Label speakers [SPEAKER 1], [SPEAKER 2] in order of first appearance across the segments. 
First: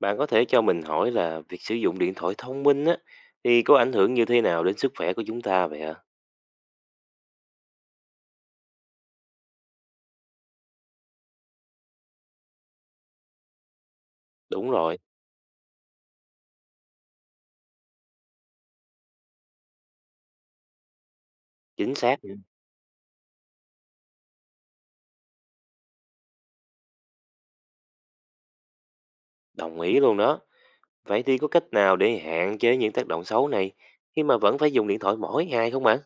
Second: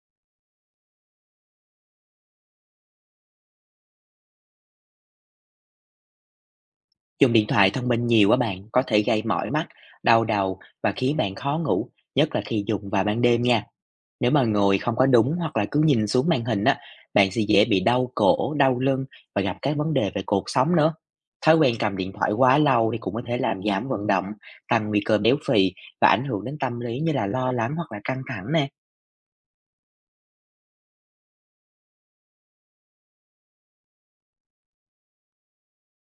[SPEAKER 1] Bạn có thể cho mình hỏi là việc sử dụng điện thoại thông minh á thì có ảnh hưởng như thế nào đến sức khỏe của chúng ta vậy ạ?
[SPEAKER 2] Dùng điện thoại thông minh nhiều á bạn, có thể gây mỏi mắt, đau đầu và khiến bạn khó ngủ, nhất là khi dùng vào ban đêm nha. Nếu mà
[SPEAKER 1] Đúng
[SPEAKER 2] ngồi không
[SPEAKER 1] rồi,
[SPEAKER 2] có đúng hoặc là cứ nhìn xuống màn hình á, bạn sẽ dễ bị đau cổ, đau lưng và gặp các vấn đề về cột sống nữa. Thói quen
[SPEAKER 1] chính
[SPEAKER 2] cầm điện
[SPEAKER 1] xác,
[SPEAKER 2] thoại
[SPEAKER 1] nha,
[SPEAKER 2] quá lâu thì cũng có thể làm giảm vận động, tăng nguy cơ béo phì và ảnh hưởng đến tâm lý như là lo lắng hoặc là căng thẳng nè.
[SPEAKER 1] đồng ý luôn đó. Vậy thì có cách nào để hạn chế những tác động xấu này khi mà vẫn phải dùng điện thoại mỗi ngày không bạn?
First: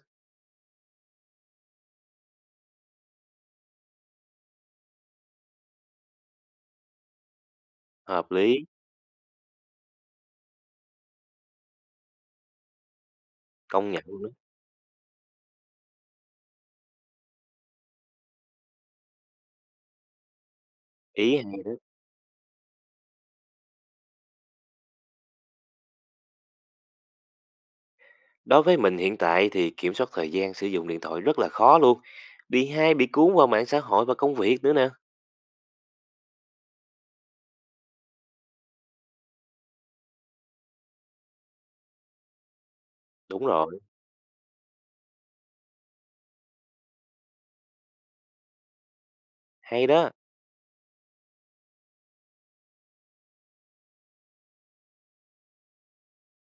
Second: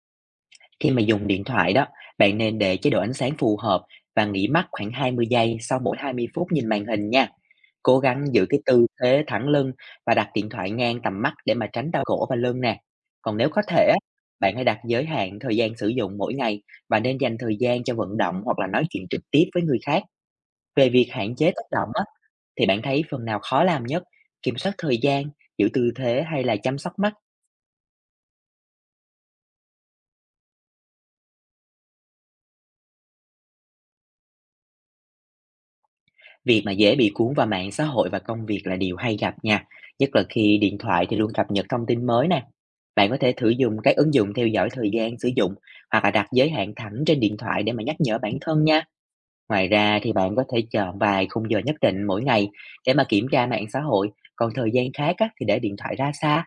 [SPEAKER 2] Khi mà dùng điện thoại đó, bạn nên để chế độ ánh sáng phù hợp và nghỉ mắt khoảng 20 giây sau mỗi 20 phút nhìn màn hình nha. Cố gắng
[SPEAKER 1] Hợp
[SPEAKER 2] giữ cái
[SPEAKER 1] lý,
[SPEAKER 2] tư thế thẳng lưng và đặt điện thoại ngang tầm mắt để mà tránh đau cổ và lưng nè. Còn nếu có thể
[SPEAKER 1] công
[SPEAKER 2] á,
[SPEAKER 1] nhận luôn đó.
[SPEAKER 2] bạn hãy đặt giới hạn thời gian sử dụng mỗi ngày và nên dành thời gian cho vận động hoặc là nói chuyện trực tiếp với người khác. Về việc hạn
[SPEAKER 1] Ý
[SPEAKER 2] chế
[SPEAKER 1] hay.
[SPEAKER 2] tác động á, thì bạn thấy phần nào khó làm nhất? Kiểm soát thời gian, giữ tư thế hay là chăm sóc mắt?
[SPEAKER 1] Đối với mình hiện tại thì kiểm soát thời gian sử dụng điện thoại rất là khó luôn. Vì hay bị cuốn vào mạng xã hội và công việc nữa nè.
[SPEAKER 2] Việc mà dễ bị cuốn vào mạng xã hội và công việc là điều hay gặp nha, nhất là khi điện thoại thì luôn cập nhật thông tin mới nè. Bạn có thể
[SPEAKER 1] Đúng
[SPEAKER 2] thử dùng
[SPEAKER 1] rồi,
[SPEAKER 2] các ứng dụng theo dõi thời gian sử dụng hoặc là đặt giới hạn thẳng trên điện thoại để mà nhắc nhở bản thân nha. Ngoài
[SPEAKER 1] hay
[SPEAKER 2] ra
[SPEAKER 1] đó,
[SPEAKER 2] thì bạn có thể chọn vài khung giờ nhất định mỗi ngày để mà kiểm tra mạng xã hội, còn thời gian khác á, thì để điện thoại ra xa.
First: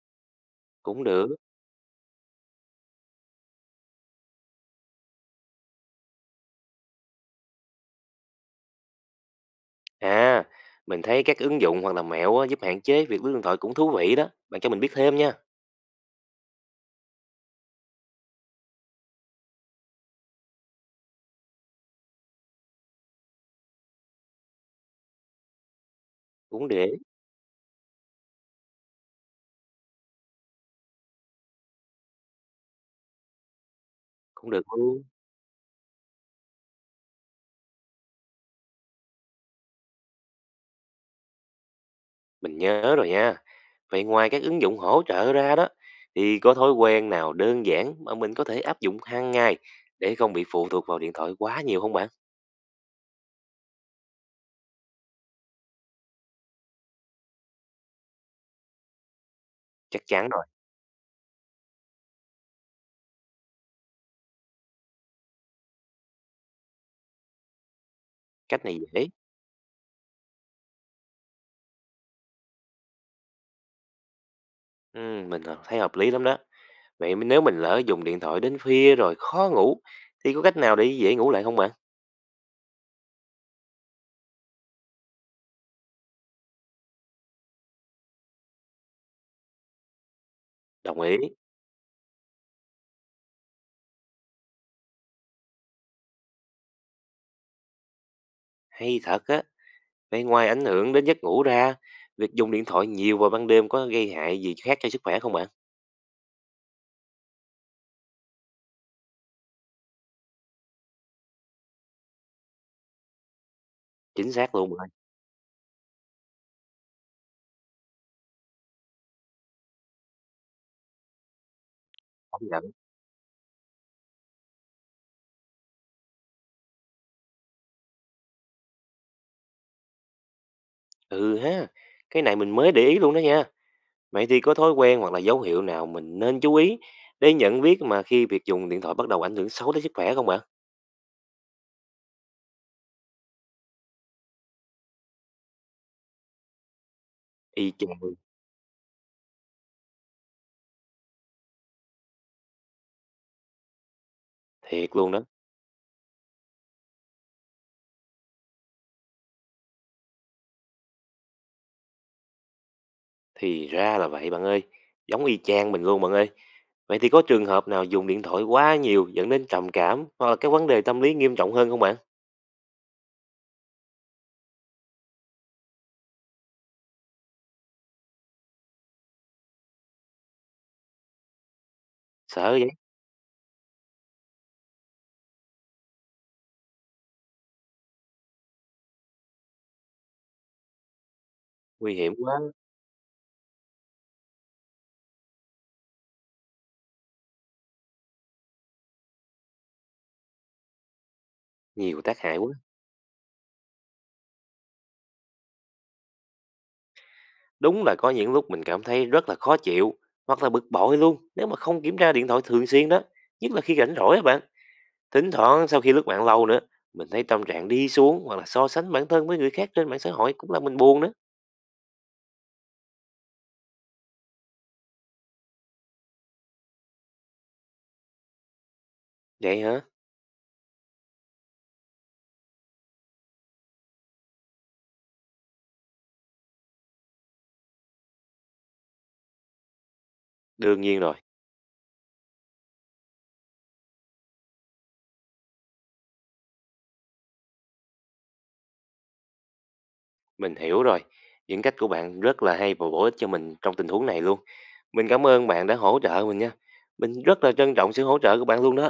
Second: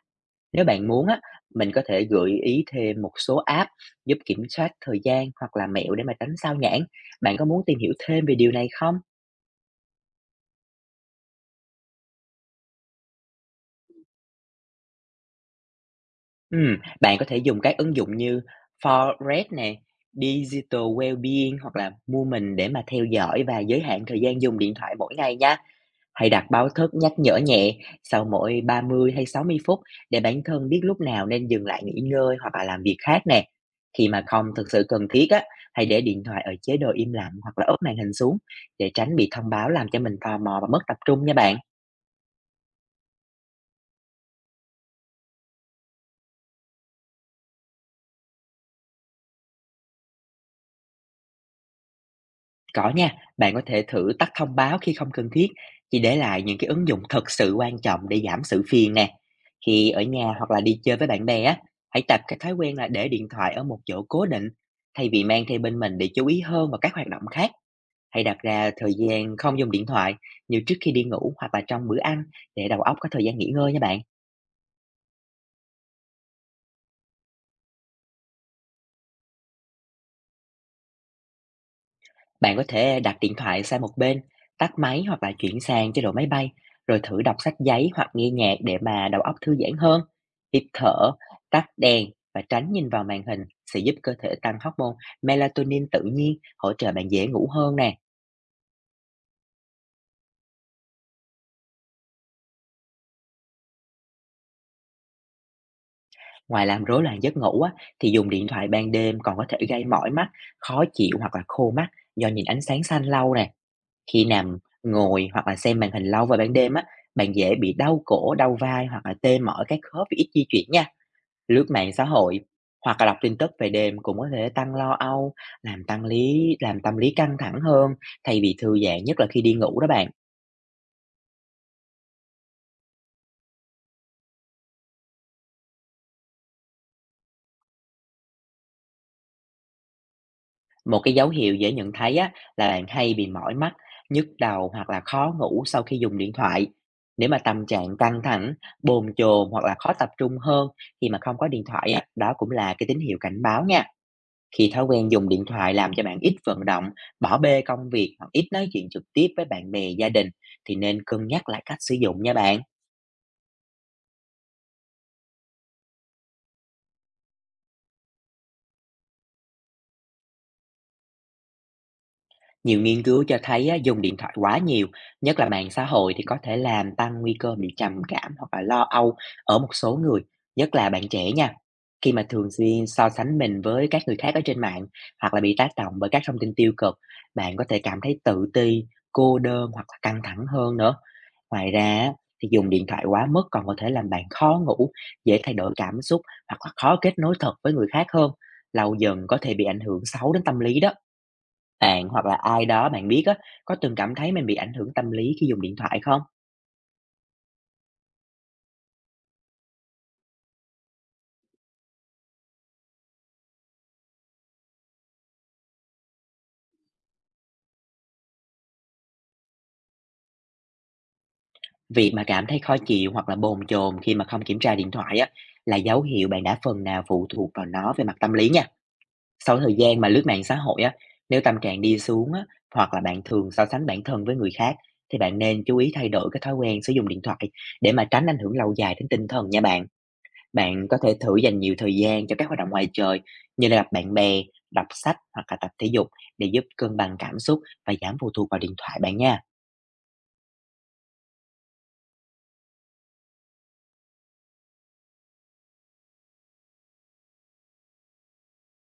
[SPEAKER 2] Nếu bạn
[SPEAKER 1] cũng
[SPEAKER 2] muốn á,
[SPEAKER 1] được.
[SPEAKER 2] mình có thể gợi ý thêm một số app giúp kiểm soát thời gian hoặc là mẹo để mà tránh sao nhãng. Bạn có muốn tìm hiểu thêm về điều này không?
[SPEAKER 1] À, mình thấy các ứng dụng hoặc là mẹo á, giúp hạn chế việc lướt điện thoại cũng thú vị đó. Bạn cho mình biết thêm nha.
[SPEAKER 2] Bạn có thể dùng các ứng dụng như Forest nè, Digital Wellbeing hoặc là Moomin để mà theo dõi và giới hạn thời gian dùng điện thoại mỗi ngày nha. Hãy đặt
[SPEAKER 1] Cũng
[SPEAKER 2] báo thức
[SPEAKER 1] để,
[SPEAKER 2] nhắc nhở nhẹ sau mỗi 30 hay 60 phút để bản thân biết lúc nào nên dừng lại nghỉ ngơi hoặc là làm việc khác nè. Khi mà không
[SPEAKER 1] cũng được
[SPEAKER 2] thực sự
[SPEAKER 1] luôn.
[SPEAKER 2] cần thiết á, hãy để điện thoại ở chế độ im lặng hoặc là úp màn hình xuống để tránh bị thông báo làm cho mình tò mò và mất tập trung nha bạn.
[SPEAKER 1] Mình nhớ rồi nha. Vậy ngoài các ứng dụng hỗ trợ ra đó, thì có thói quen nào đơn giản mà mình có thể áp dụng hàng ngày để không bị phụ thuộc vào điện thoại quá nhiều không bạn?
[SPEAKER 2] Có nha, bạn có thể thử tắt thông báo khi không cần thiết, chỉ để lại những cái ứng dụng thật sự quan trọng để giảm sự phiền nè. Khi ở
[SPEAKER 1] Chắc chắn
[SPEAKER 2] nhà
[SPEAKER 1] rồi,
[SPEAKER 2] hoặc là đi chơi với bạn bè á, hãy tập cái thói quen là để điện thoại ở một chỗ cố định, thay vì mang theo bên mình để chú ý hơn vào các hoạt động khác. Hãy đặt
[SPEAKER 1] cách
[SPEAKER 2] ra
[SPEAKER 1] này
[SPEAKER 2] thời
[SPEAKER 1] dễ.
[SPEAKER 2] gian không dùng điện thoại như trước khi đi ngủ hoặc là trong bữa ăn để đầu óc có thời gian nghỉ ngơi nha bạn.
[SPEAKER 1] Ừ, mình thấy hợp lý lắm đó. Vậy nếu mình lỡ dùng điện thoại đến khuya rồi khó ngủ, thì có cách nào để dễ ngủ lại không bạn?
[SPEAKER 2] Bạn có thể đặt điện thoại sang một bên, tắt máy hoặc là chuyển sang chế độ máy bay, rồi thử đọc sách giấy hoặc nghe nhạc để mà đầu óc thư giãn hơn. Hít
[SPEAKER 1] Đồng
[SPEAKER 2] thở,
[SPEAKER 1] ý.
[SPEAKER 2] tắt đèn và tránh nhìn vào màn hình sẽ giúp cơ thể tăng hormone melatonin tự nhiên, hỗ trợ bạn dễ ngủ hơn nè.
[SPEAKER 1] Hay thật á. Vậy ngoài ảnh hưởng đến giấc ngủ ra, việc dùng điện thoại nhiều vào ban đêm có gây hại gì khác cho sức khỏe không bạn?
[SPEAKER 2] Ngoài làm rối loạn giấc ngủ á, thì dùng điện thoại ban đêm còn có thể gây mỏi mắt, khó chịu hoặc là khô mắt do nhìn ánh sáng xanh lâu nè. Khi
[SPEAKER 1] Chính xác
[SPEAKER 2] nằm,
[SPEAKER 1] luôn bạn,
[SPEAKER 2] ngồi hoặc là xem màn hình lâu vào ban đêm á, bạn dễ bị đau cổ, đau vai hoặc là tê mỏi các khớp vì ít di chuyển nha. Lướt mạng xã hội
[SPEAKER 1] công nhận.
[SPEAKER 2] hoặc là đọc tin tức về đêm cũng có thể tăng lo âu, làm tăng lý làm tâm lý căng thẳng hơn thay vì thư giãn, nhất là khi đi ngủ đó bạn.
[SPEAKER 1] Ừ ha, cái này mình mới để ý luôn đó nha. Vậy thì có thói quen hoặc là dấu hiệu nào mình nên chú ý để nhận biết mà khi việc dùng điện thoại bắt đầu ảnh hưởng xấu đến sức khỏe không bạn?
[SPEAKER 2] Một cái dấu hiệu dễ nhận thấy á, là bạn hay bị mỏi mắt, nhức đầu hoặc là khó ngủ sau khi dùng điện thoại. Nếu mà tâm
[SPEAKER 1] Y chang
[SPEAKER 2] trạng
[SPEAKER 1] luôn,
[SPEAKER 2] căng thẳng, bồn chồn hoặc là khó tập trung hơn khi mà không có điện thoại á, đó cũng là cái tín hiệu cảnh báo nha. Khi thói
[SPEAKER 1] thiệt
[SPEAKER 2] quen
[SPEAKER 1] luôn đó.
[SPEAKER 2] dùng điện thoại làm cho bạn ít vận động, bỏ bê công việc hoặc ít nói chuyện trực tiếp với bạn bè, gia đình thì nên cân nhắc lại cách sử dụng nha bạn.
[SPEAKER 1] Thì ra là vậy bạn ơi, giống y chang mình luôn bạn ơi. Vậy thì có trường hợp nào dùng điện thoại quá nhiều dẫn đến trầm cảm hoặc là các vấn đề tâm lý nghiêm trọng hơn không bạn?
[SPEAKER 2] Nhiều nghiên cứu cho thấy á, dùng điện thoại quá nhiều, nhất là mạng xã hội thì có thể làm tăng nguy cơ bị trầm cảm hoặc là lo âu ở một số người, nhất là bạn trẻ nha. Khi mà
[SPEAKER 1] Sợ
[SPEAKER 2] thường
[SPEAKER 1] vậy,
[SPEAKER 2] xuyên so sánh mình với các người khác ở trên mạng hoặc là bị tác động bởi các thông tin tiêu cực, bạn có thể cảm thấy tự ti, cô đơn hoặc là căng thẳng hơn nữa. Ngoài
[SPEAKER 1] nguy
[SPEAKER 2] ra á,
[SPEAKER 1] hiểm quá,
[SPEAKER 2] thì dùng điện thoại quá mức còn có thể làm bạn khó ngủ, dễ thay đổi cảm xúc hoặc là khó kết nối thật với người khác hơn. Lâu dần có thể bị ảnh hưởng xấu đến tâm lý đó.
[SPEAKER 1] nhiều
[SPEAKER 2] Bạn
[SPEAKER 1] tác
[SPEAKER 2] hoặc là
[SPEAKER 1] hại quá.
[SPEAKER 2] ai đó bạn biết á, có từng cảm thấy mình bị ảnh hưởng tâm lý khi dùng điện thoại không?
[SPEAKER 1] Đúng là có những lúc mình cảm thấy rất là khó chịu hoặc là bực bội luôn nếu mà không kiểm tra điện thoại thường xuyên đó, nhất là khi rảnh rỗi á bạn. Thỉnh thoảng sau khi lướt mạng lâu nữa, mình thấy tâm trạng đi xuống hoặc là so sánh bản thân với người khác trên mạng xã hội cũng làm mình buồn nữa.
[SPEAKER 2] Việc mà cảm thấy khó chịu hoặc là bồn chồn khi mà không kiểm tra điện thoại á, là dấu hiệu bạn đã phần nào phụ thuộc vào nó về mặt tâm lý nha. Sau
[SPEAKER 1] Vậy
[SPEAKER 2] thời
[SPEAKER 1] hả?
[SPEAKER 2] gian mà lướt mạng xã hội á, nếu tâm trạng đi xuống á, hoặc là bạn thường so sánh bản thân với người khác thì bạn nên chú ý thay đổi cái thói quen sử dụng điện thoại để mà tránh ảnh hưởng lâu dài đến tinh thần nha bạn.
[SPEAKER 1] Đương
[SPEAKER 2] Bạn có
[SPEAKER 1] nhiên rồi,
[SPEAKER 2] thể thử dành nhiều thời gian cho các hoạt động ngoài trời như là gặp bạn bè, đọc sách hoặc là tập thể dục để giúp cân bằng cảm xúc và giảm phụ thuộc vào điện thoại bạn nha.
[SPEAKER 1] mình hiểu rồi. Những cách của bạn rất là hay và bổ ích cho mình trong tình huống này luôn. Mình cảm ơn bạn đã hỗ trợ mình nha. Mình rất là trân trọng sự hỗ trợ của bạn luôn đó.